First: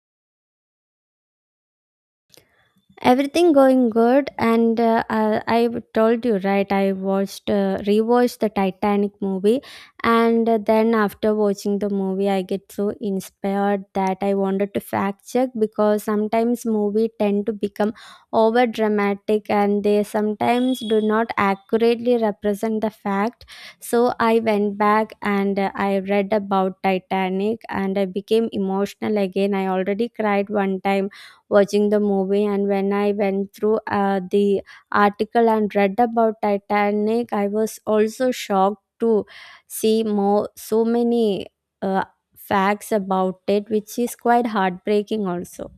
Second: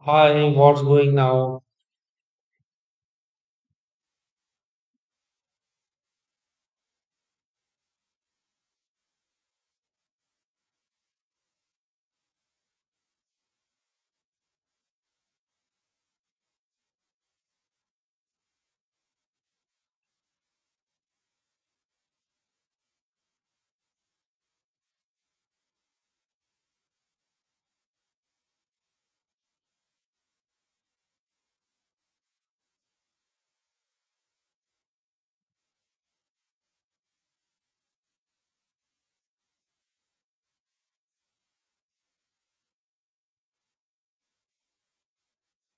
Hi, what's going now? Everything going good, and I told you right. I watched, rewatched the Titanic movie, and then after watching the movie, I get so inspired that I wanted to fact check because sometimes movie tend to become over dramatic, and they sometimes do not accurately represent the fact. So I went back and I read about Titanic, and I became emotional again. I already cried one time watching the movie, and when I went through the article and read about Titanic, I was also shocked to see more so many uh, facts about it, which is quite heartbreaking also.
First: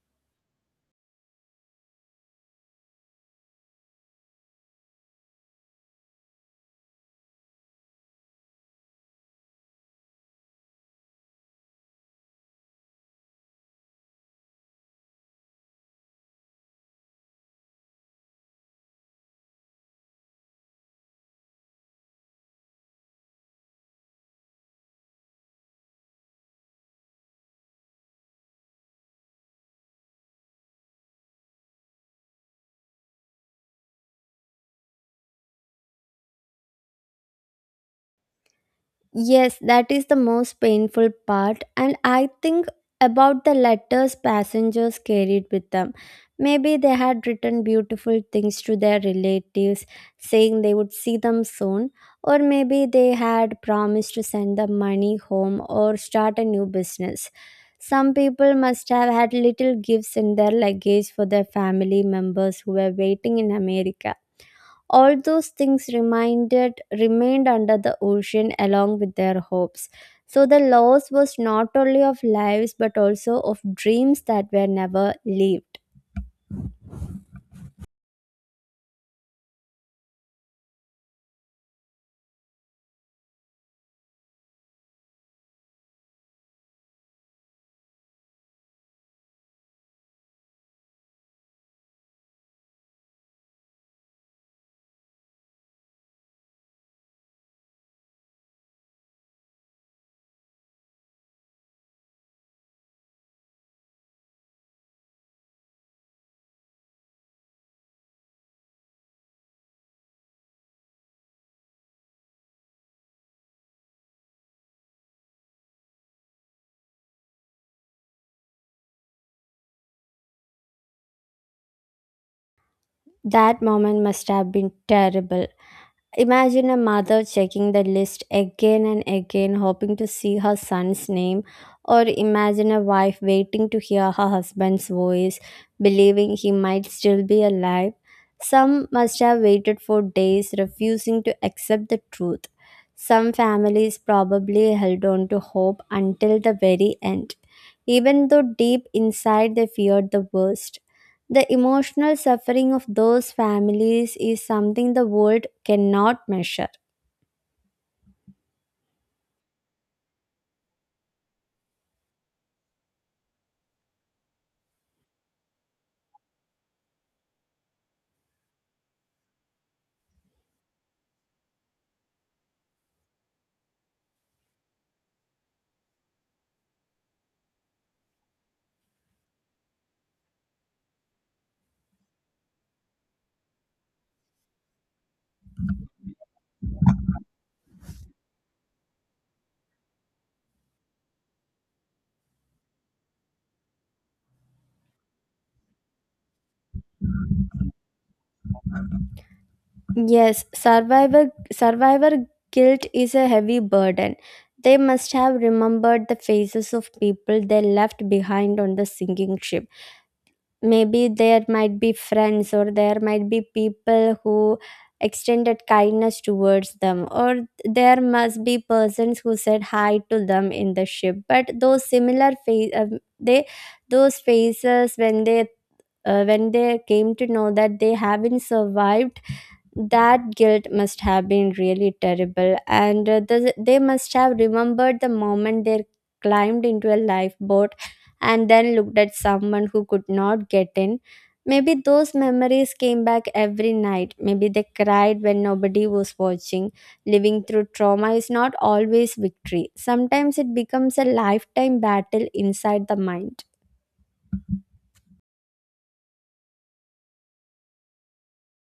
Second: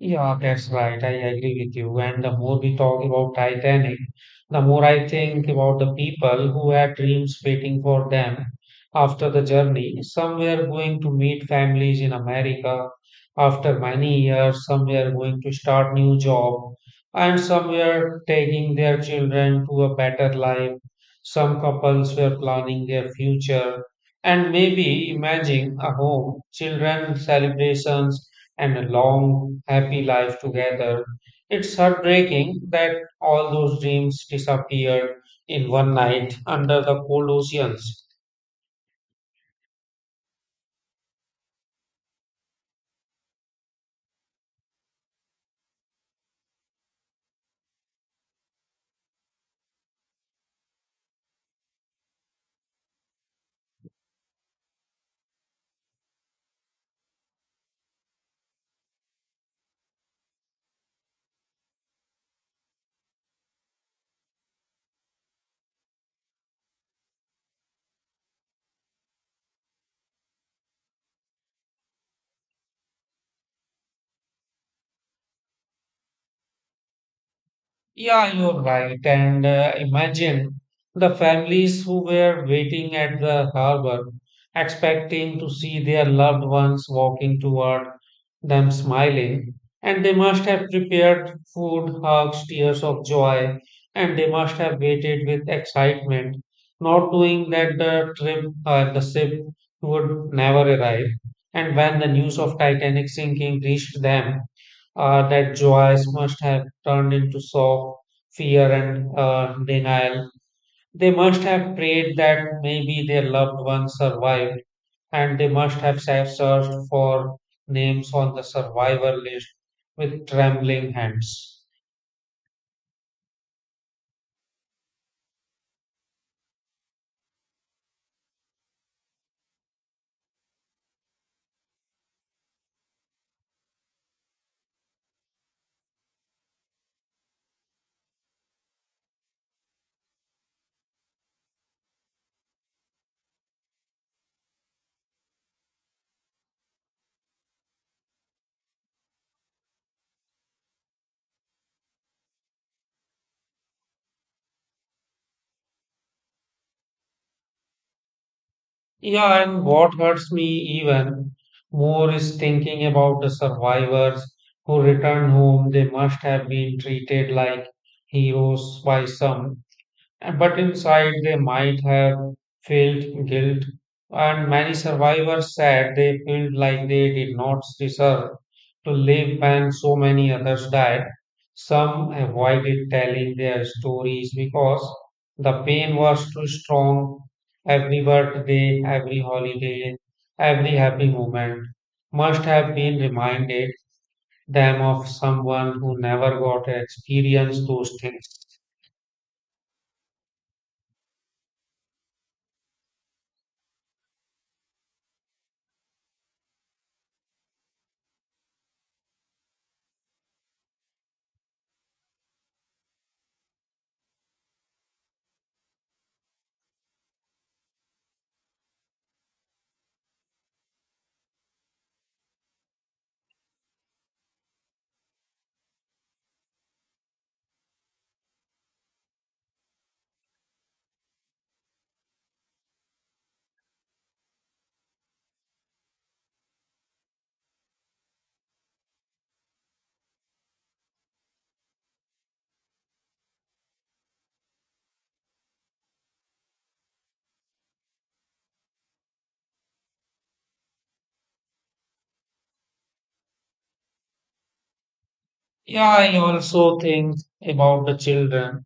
Yeah, that's right. I agree with you. And the more we talk about Titanic, the more I think about the people who had dreams waiting for them after the journey. Some were going to meet families in America after many years, some were going to start new job, and some were taking their children to a better life. Some couples were planning their future and maybe imagining a home, children, celebrations and a long, happy life together. It's heartbreaking that all those dreams disappeared in one night under the cold oceans. Yes, that is the most painful part, and I think about the letters passengers carried with them. Maybe they had written beautiful things to their relatives saying they would see them soon, or maybe they had promised to send them money home or start a new business. Some people must have had little gifts in their luggage for their family members who were waiting in America. All those things reminded remained under the ocean along with their hopes. So the loss was not only of lives but also of dreams that were never lived. Yeah, you're right. And imagine the families who were waiting at the harbor, expecting to see their loved ones walking toward them smiling. And they must have prepared food, hugs, tears of joy, and they must have waited with excitement, not knowing that the ship would never arrive. And when the news of Titanic sinking reached them, that joys must have turned into soft fear and denial. They must have prayed that maybe their loved ones survived, and they must have searched for names on the survivor list with trembling hands. That moment must have been terrible. Imagine a mother checking the list again and again, hoping to see her son's name, or imagine a wife waiting to hear her husband's voice, believing he might still be alive. Some must have waited for days, refusing to accept the truth. Some families probably held on to hope until the very end, even though deep inside they feared the worst. The emotional suffering of those families is something the world cannot measure. Yeah, and what hurts me even more is thinking about the survivors who returned home. They must have been treated like heroes by some. But inside, they might have felt guilt, and many survivors said they felt like they did not deserve to live when so many others died. Some avoided telling their stories because the pain was too strong. Every birthday, every holiday, every happy moment must have been reminded them of someone who never got to experience those things. Yes, survivor guilt is a heavy burden. They must have remembered the faces of people they left behind on the sinking ship. Maybe there might be friends, or there might be people who extended kindness towards them, or there must be persons who said hi to them in the ship, but those similar face they those faces when they came to know that they haven't survived, that guilt must have been really terrible. And they must have remembered the moment they climbed into a lifeboat and then looked at someone who could not get in. Maybe those memories came back every night. Maybe they cried when nobody was watching. Living through trauma is not always victory. Sometimes it becomes a lifetime battle inside the mind. Yeah, I also think about the children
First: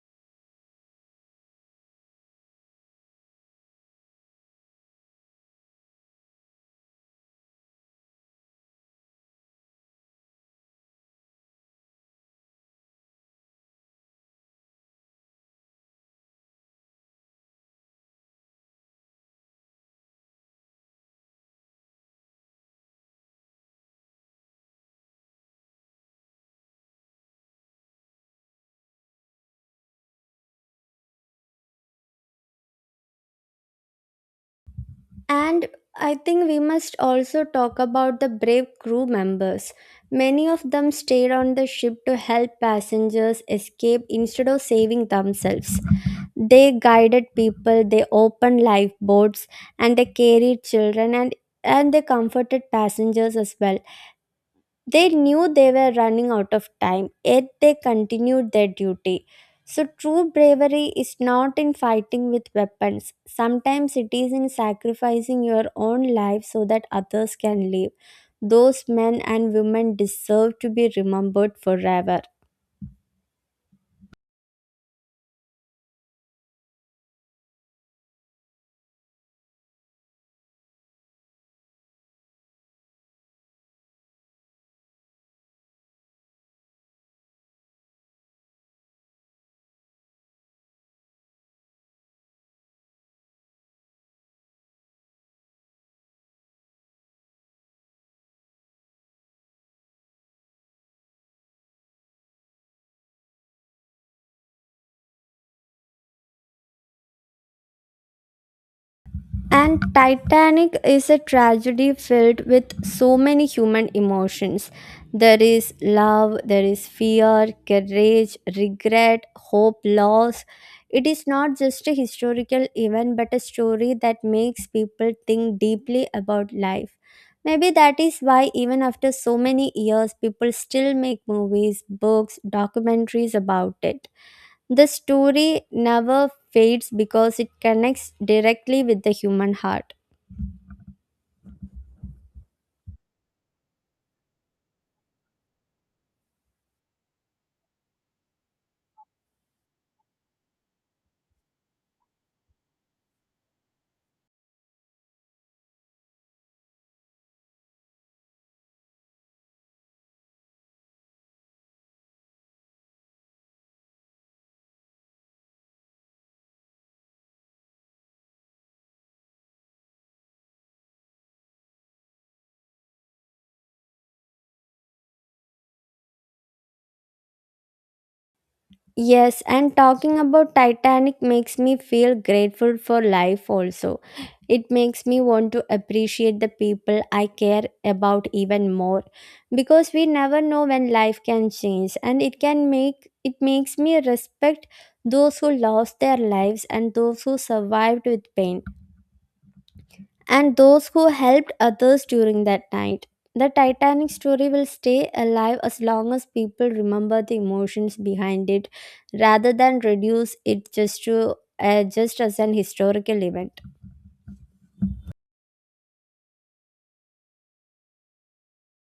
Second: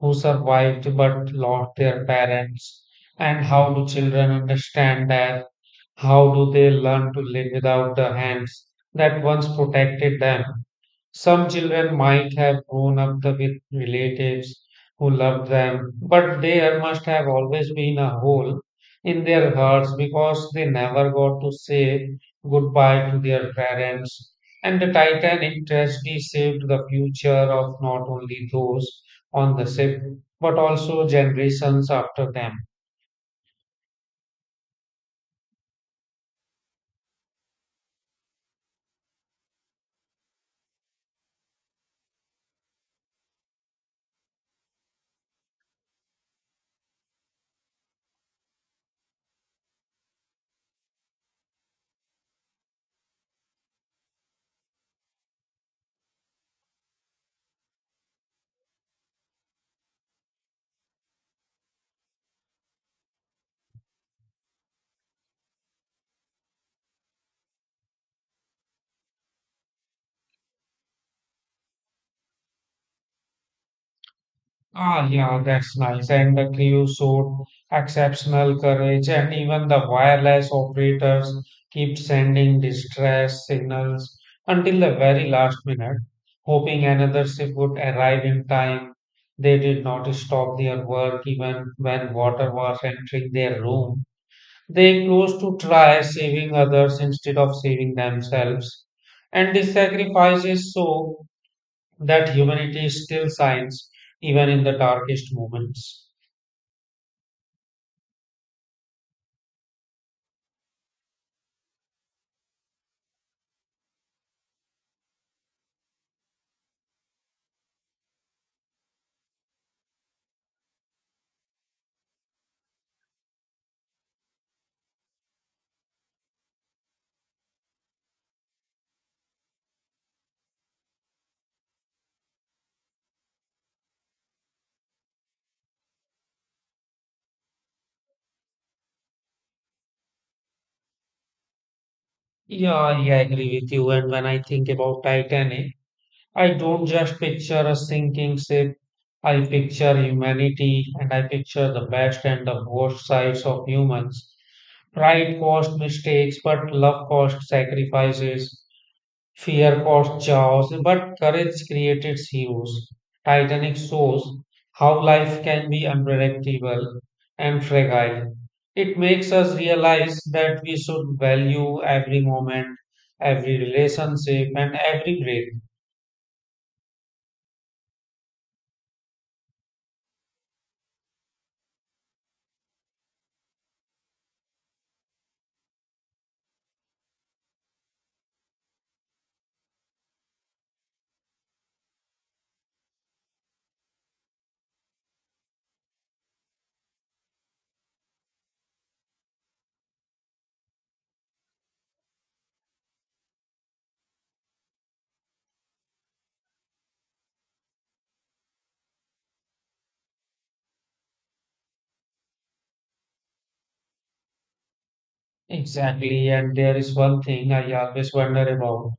who survived but lost their parents, and how do children understand that? How do they learn to live without the hands that once protected them? Some children might have grown up with relatives who loved them, but there must have always been a hole in their hearts because they never got to say goodbye to their parents. And the Titanic tragedy saved the future of not only those on the ship, but also generations after them. And I think we must also talk about the brave crew members. Many of them stayed on the ship to help passengers escape instead of saving themselves. They guided people, they opened lifeboats, and they carried children, and they comforted passengers as well. They knew they were running out of time, yet they continued their duty. So, true bravery is not in fighting with weapons. Sometimes it is in sacrificing your own life so that others can live. Those men and women deserve to be remembered forever. Ah, yeah, that's nice. And the crew showed exceptional courage, and even the wireless operators kept sending distress signals until the very last minute, hoping another ship would arrive in time. They did not stop their work even when water was entering their room. They closed to try saving others instead of saving themselves. And these sacrifices show that humanity is still science, even in the darkest moments. And Titanic is a tragedy filled with so many human emotions. There is love, there is fear, courage, regret, hope, loss. It is not just a historical event but a story that makes people think deeply about life. Maybe that is why, even after so many years, people still make movies, books, documentaries about it. The story never fades because it connects directly with the human heart. Yeah, yeah, I agree with you. And when I think about Titanic, I don't just picture a sinking ship. I picture humanity and I picture the best and the worst sides of humans. Pride caused mistakes, but love caused sacrifices. Fear caused chaos, but courage created heroes. Titanic shows how life can be unpredictable and fragile. It makes us realize that we should value every moment, every relationship, and every breath. Yes, and talking about Titanic makes me feel grateful for life also. It makes me want to appreciate the people I care about even more, because we never know when life can change, and it can make it makes me respect those who lost their lives and those who survived with pain and those who helped others during that night. The Titanic story will stay alive as long as people remember the emotions behind it, rather than reduce it just to just as an historical event. Exactly, and there is one thing I always wonder about.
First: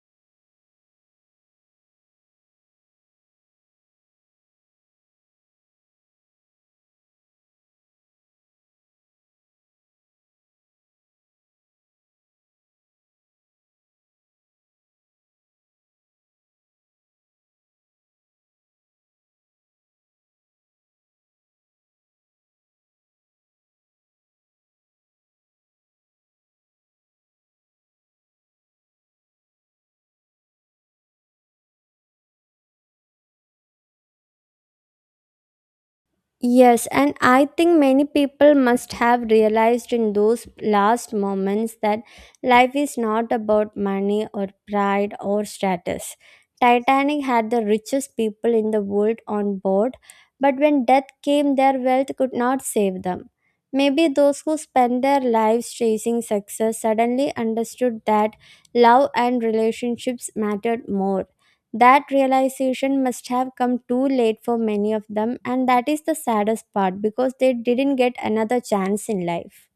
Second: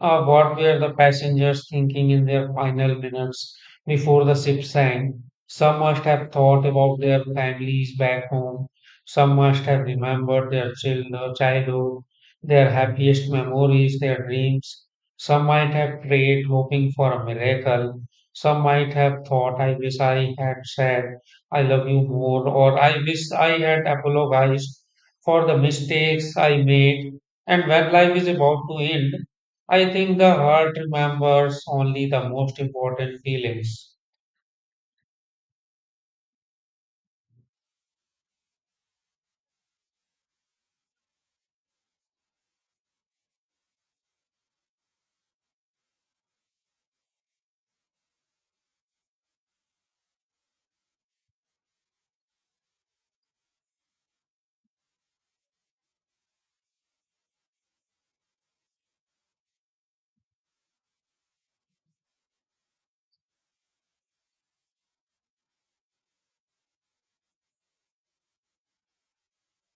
What were the passengers thinking in their final minutes before the ship sank? Some must have thought about their families back home. Some must have remembered their children, childhood, their happiest memories, their dreams. Some might have prayed, hoping for a miracle. Some might have thought, I wish I had said, I love you more, or I wish I had apologized for the mistakes I made. And when life is about to end, I think the heart remembers only the most important feelings. Yes, and I think many people must have realized in those last moments that life is not about money or pride or status. Titanic had the richest people in the world on board, but when death came, their wealth could not save them. Maybe those who spent their lives chasing success suddenly understood that love and relationships mattered more. That realization must have come too late for many of them, and that is the saddest part because they didn't get another chance in life.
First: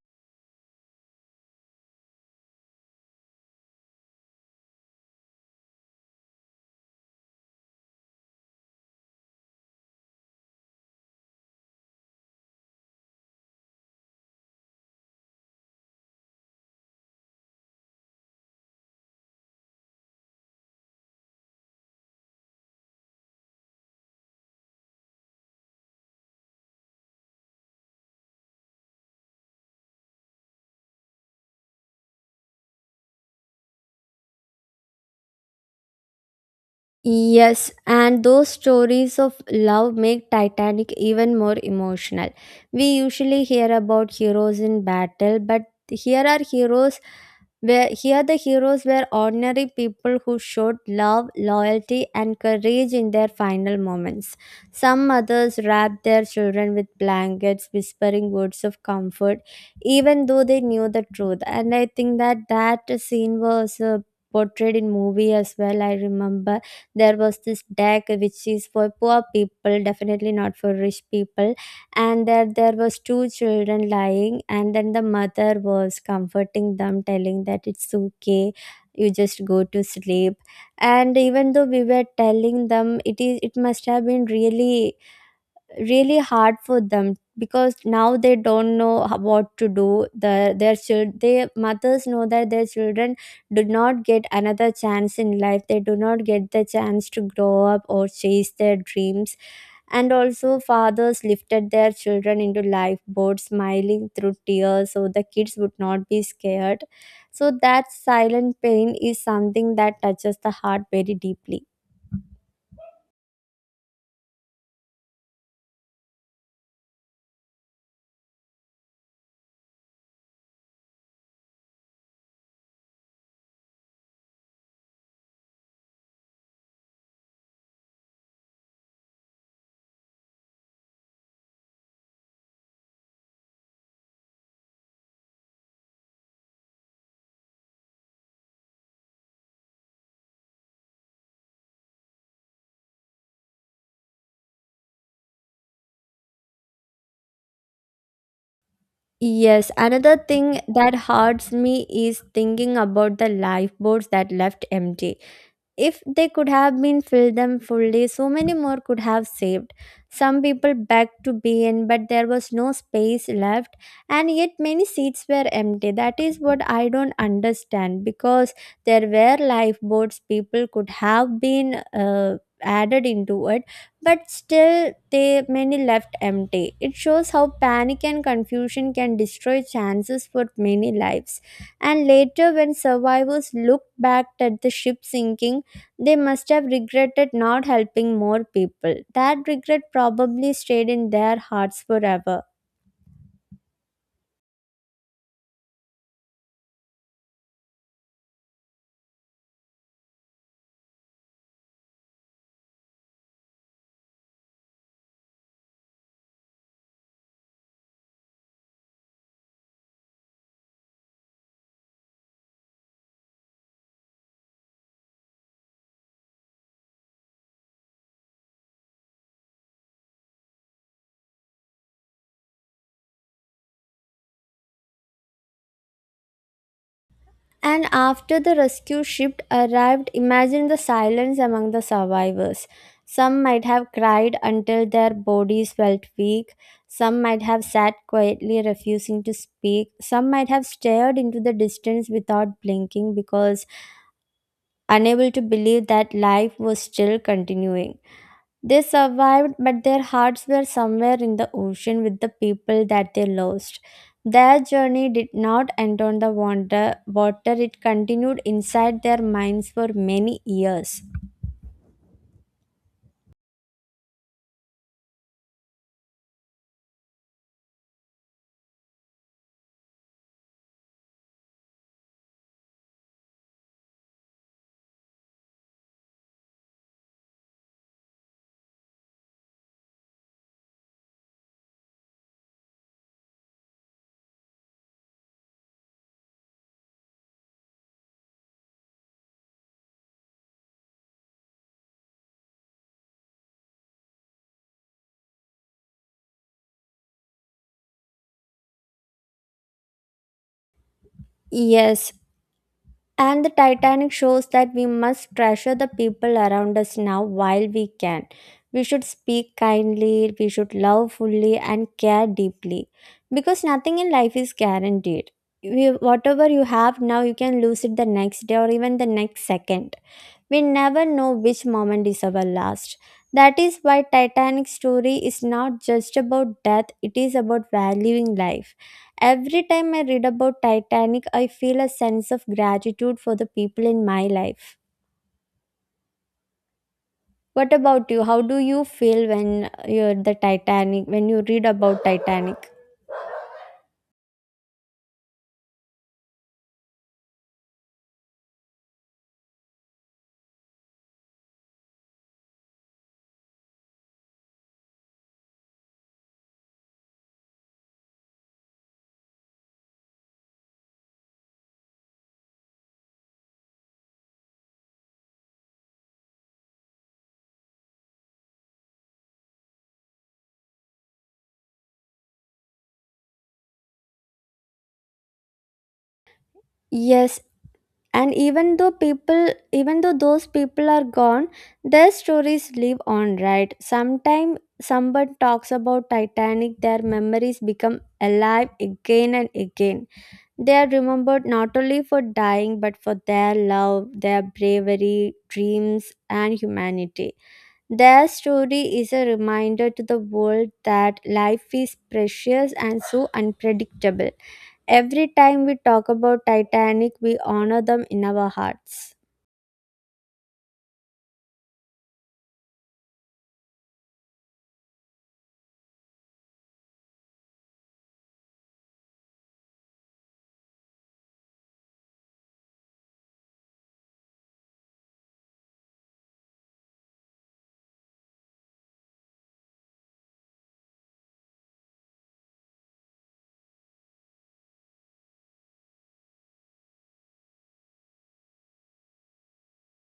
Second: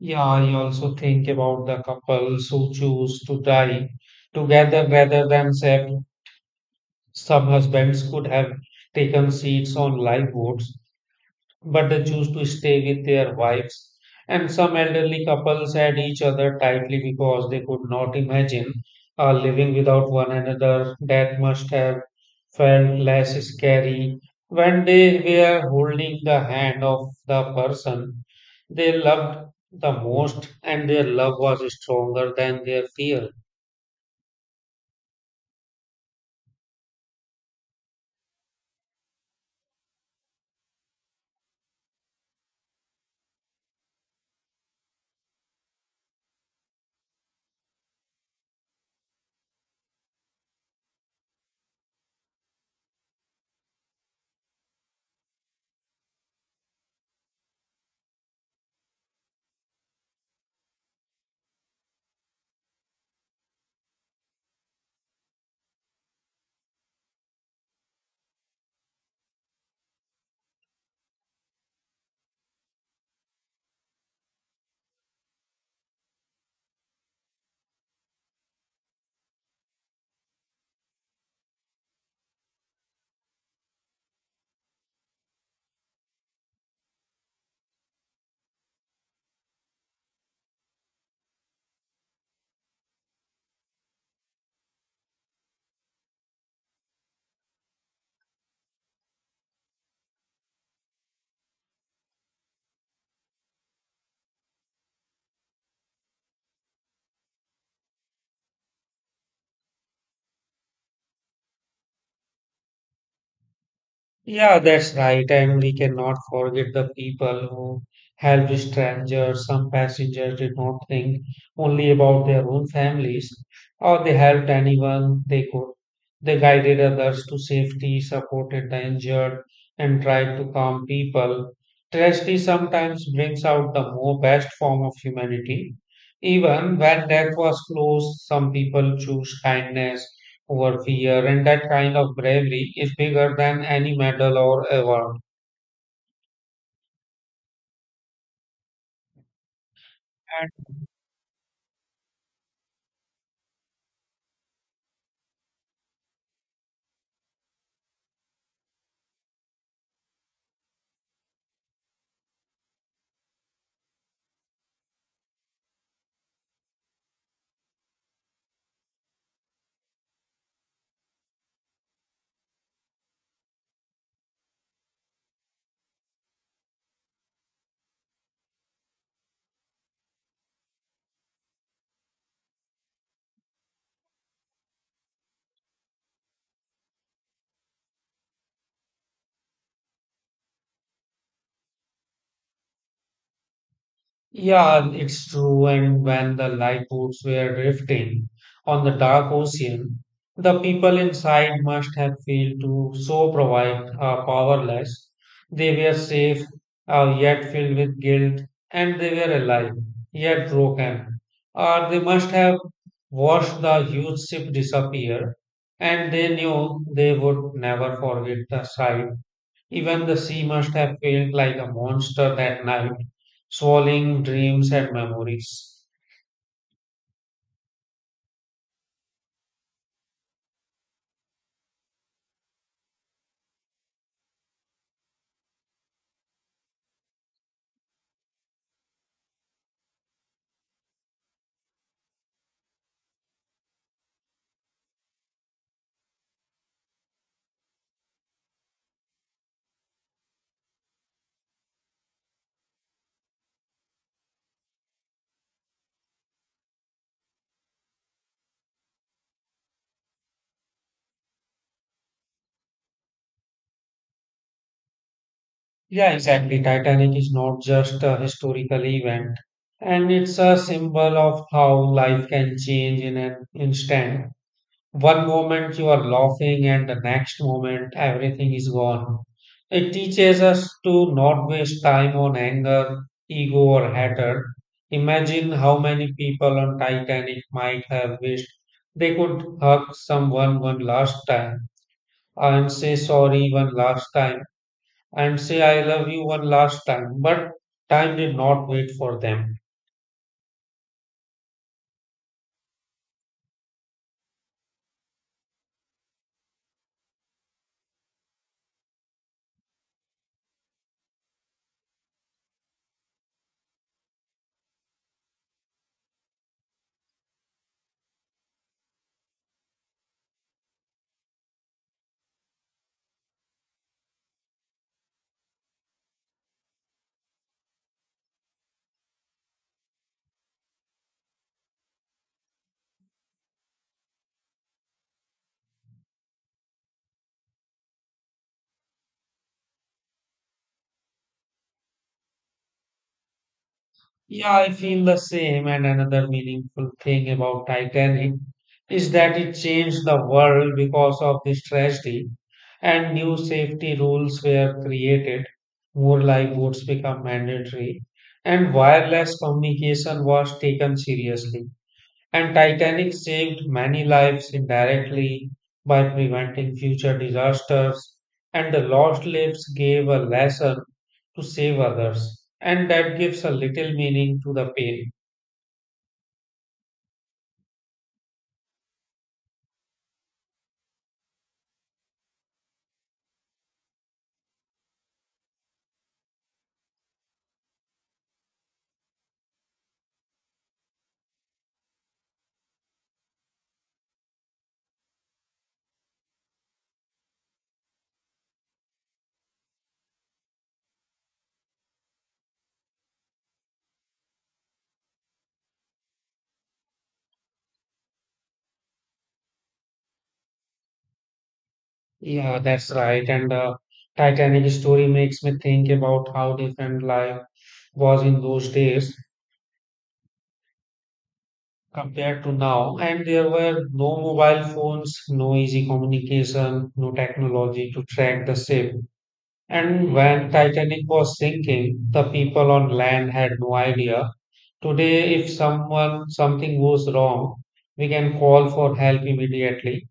Yeah, I also think about the couples who choose to die together rather than separate. Some husbands could have taken seats on lifeboats, but they choose to stay with their wives. And some elderly couples had each other tightly because they could not imagine living without one another. Death must have felt less scary when they were holding the hand of the person they loved the most, and their love was stronger than their fear. Yes, and those stories of love make Titanic even more emotional. We usually hear about heroes in battle, but here are heroes. Where here the heroes were ordinary people who showed love, loyalty, and courage in their final moments. Some mothers wrapped their children with blankets, whispering words of comfort, even though they knew the truth. And I think that that scene was portrayed in movie as well. I remember there was this deck which is for poor people, definitely not for rich people, and that there was two children lying, and then the mother was comforting them, telling that it's okay, you just go to sleep. And even though we were telling them, it is it must have been really really hard for them, because now they don't know what to do. The their child, their mothers know that their children do not get another chance in life. They do not get the chance to grow up or chase their dreams. And also, fathers lifted their children into lifeboats, smiling through tears so the kids would not be scared. So, that silent pain is something that touches the heart very deeply. Yeah, that's right. And we cannot forget the people who helped strangers. Some passengers did not think only about their own families, or they helped anyone they could. They guided others to safety, supported the injured, and tried to calm people. Tragedy sometimes brings out the more best form of humanity. Even when death was close, some people choose kindness over fear, and that kind of bravery is bigger than any medal or award. Yes, another thing that hurts me is thinking about the lifeboats that left empty. If they could have been filled them fully, so many more could have saved. Some people begged to be in, but there was no space left, and yet many seats were empty. That is what I don't understand, because there were lifeboats people could have been added into it, but still they many left empty. It shows how panic and confusion can destroy chances for many lives. And later when survivors looked back at the ship sinking, they must have regretted not helping more people. That regret probably stayed in their hearts forever. Yeah, it's true. And when the lifeboats were drifting on the dark ocean, the people inside must have felt to so provide powerless. They were safe, yet filled with guilt, and they were alive, yet broken. Or they must have watched the huge ship disappear, and they knew they would never forget the sight. Even the sea must have felt like a monster that night, swallowing dreams and memories. And after the rescue ship arrived, imagine the silence among the survivors. Some might have cried until their bodies felt weak. Some might have sat quietly, refusing to speak. Some might have stared into the distance without blinking, because unable to believe that life was still continuing. They survived, but their hearts were somewhere in the ocean with the people that they lost. Their journey did not end on the water, it continued inside their minds for many years. Yeah, exactly. Titanic is not just a historical event, and it's a symbol of how life can change in an instant. One moment you are laughing, and the next moment everything is gone. It teaches us to not waste time on anger, ego, or hatred. Imagine how many people on Titanic might have wished they could hug someone one last time and say sorry one last time and say I love you one last time, but time did not wait for them. Yes, and the Titanic shows that we must treasure the people around us now while we can. We should speak kindly, we should love fully, and care deeply. Because nothing in life is guaranteed. You, whatever you have now, you can lose it the next day or even the next second. We never know which moment is our last. That is why Titanic story is not just about death, it is about valuing life. Every time I read about Titanic, I feel a sense of gratitude for the people in my life. What about you? How do you feel when you're the Titanic when you read about Titanic? Yeah, I feel the same. And another meaningful thing about Titanic is that it changed the world because of this tragedy, and new safety rules were created. More lifeboats became mandatory, and wireless communication was taken seriously. And Titanic saved many lives indirectly by preventing future disasters, and the lost lives gave a lesson to save others. And that gives a little meaning to the pain. Yes, and even though people, even though those people are gone, their stories live on, right? Sometime someone talks about Titanic, their memories become alive again and again. They are remembered not only for dying but for their love, their bravery, dreams, and humanity. Their story is a reminder to the world that life is precious and so unpredictable. Every time we talk about Titanic, we honor them in our hearts. Yeah, that's right. And the Titanic story makes me think about how different life was in those days compared to now. And there were no mobile phones, no easy communication, no technology to track the ship. And when Titanic was sinking, the people on land had no idea. Today, if someone something goes wrong, we can call for help immediately.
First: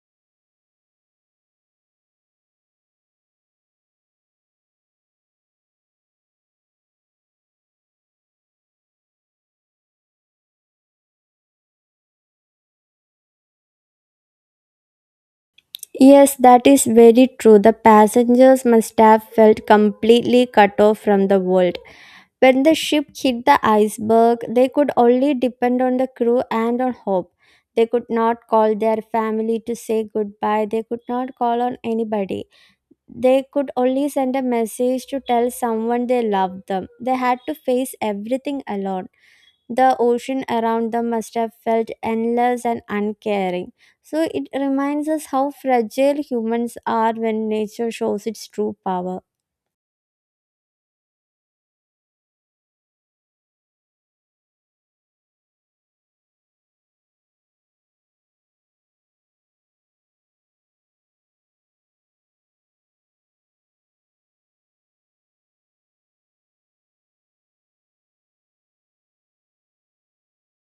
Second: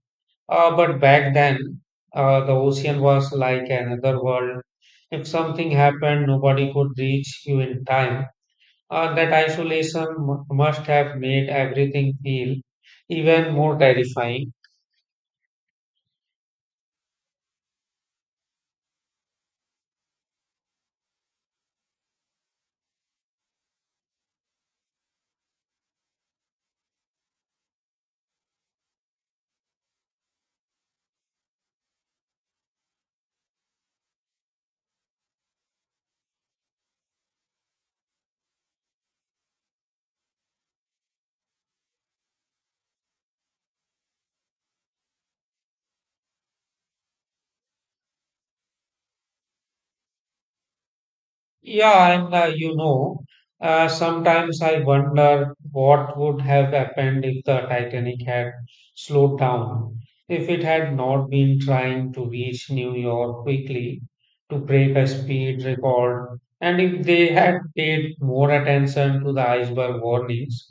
But back then, the ocean was like another world. If something happened, nobody could reach you in time. That isolation must have made everything feel even more terrifying. Yes, that is very true. The passengers must have felt completely cut off from the world. When the ship hit the iceberg, they could only depend on the crew and on hope. They could not call their family to say goodbye. They could not call on anybody. They could only send a message to tell someone they loved them. They had to face everything alone. The ocean around them must have felt endless and uncaring. So it reminds us how fragile humans are when nature shows its true power. Yeah, sometimes I wonder what would have happened if the Titanic had slowed down, if it had not been trying to reach New York quickly to break a speed record, and if they had paid more attention to the iceberg warnings.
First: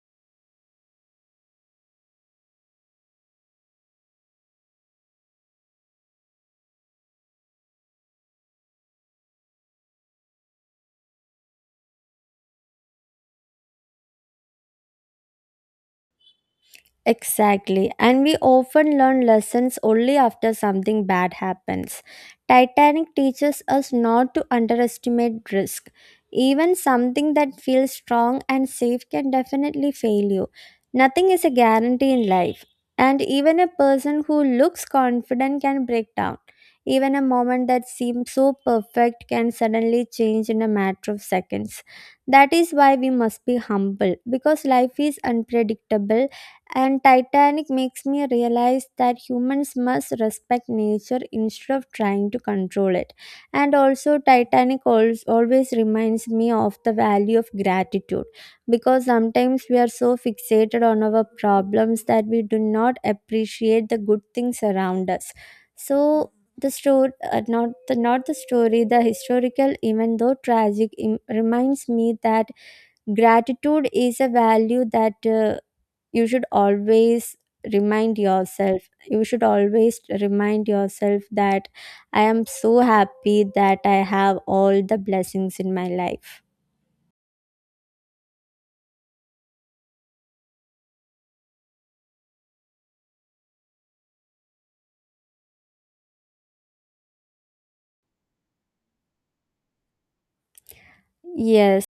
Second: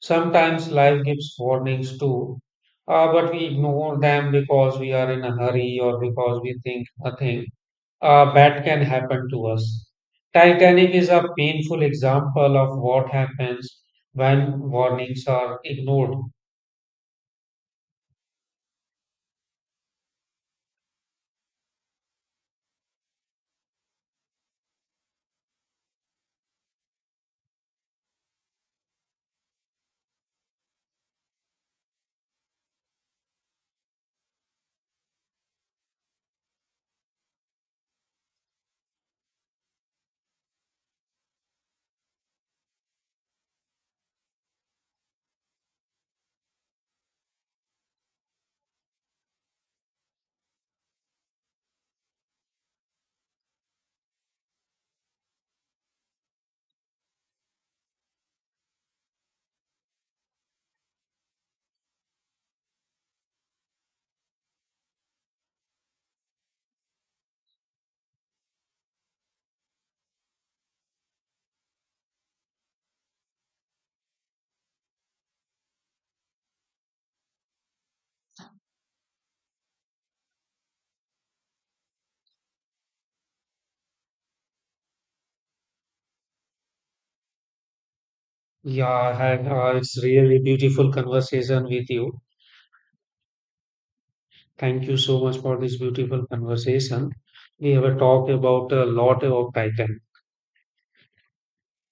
Sometimes life gives warnings too, but we ignore them because we are in a hurry or because we think nothing that can happen to us. Titanic is a painful example of what happens when warnings are ignored. Exactly. And we often learn lessons only after something bad happens. Titanic teaches us not to underestimate risk. Even something that feels strong and safe can definitely fail you. Nothing is a guarantee in life. And even a person who looks confident can break down. Even a moment that seems so perfect can suddenly change in a matter of seconds. That is why we must be humble, because life is unpredictable and Titanic makes me realize that humans must respect nature instead of trying to control it. And also, Titanic always reminds me of the value of gratitude, because sometimes we are so fixated on our problems that we do not appreciate the good things around us. So, the story, not the not the story, the historical, even though tragic, reminds me that gratitude is a value that. You should always remind yourself. You should always remind yourself that I am so happy that I have all the blessings in my life. Yeah, it's really beautiful conversation with you. Thank you so much for this beautiful conversation. We have talked about a lot about Titan. Yes,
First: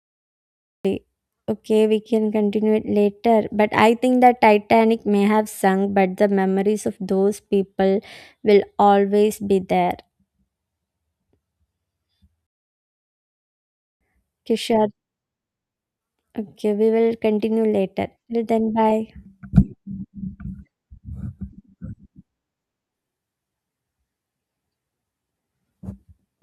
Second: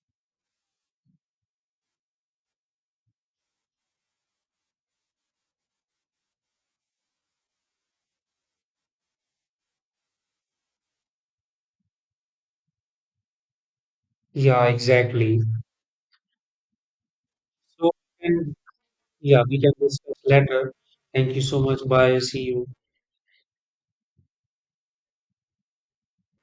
okay, we can continue it later, but I think the Titanic may have sunk but the memories of those people will always be there. Okay, Yeah, sure. exactly. Okay, we will continue So, later. Till and then, bye. yeah, we can discuss later. Thank you so much. Bye. See you.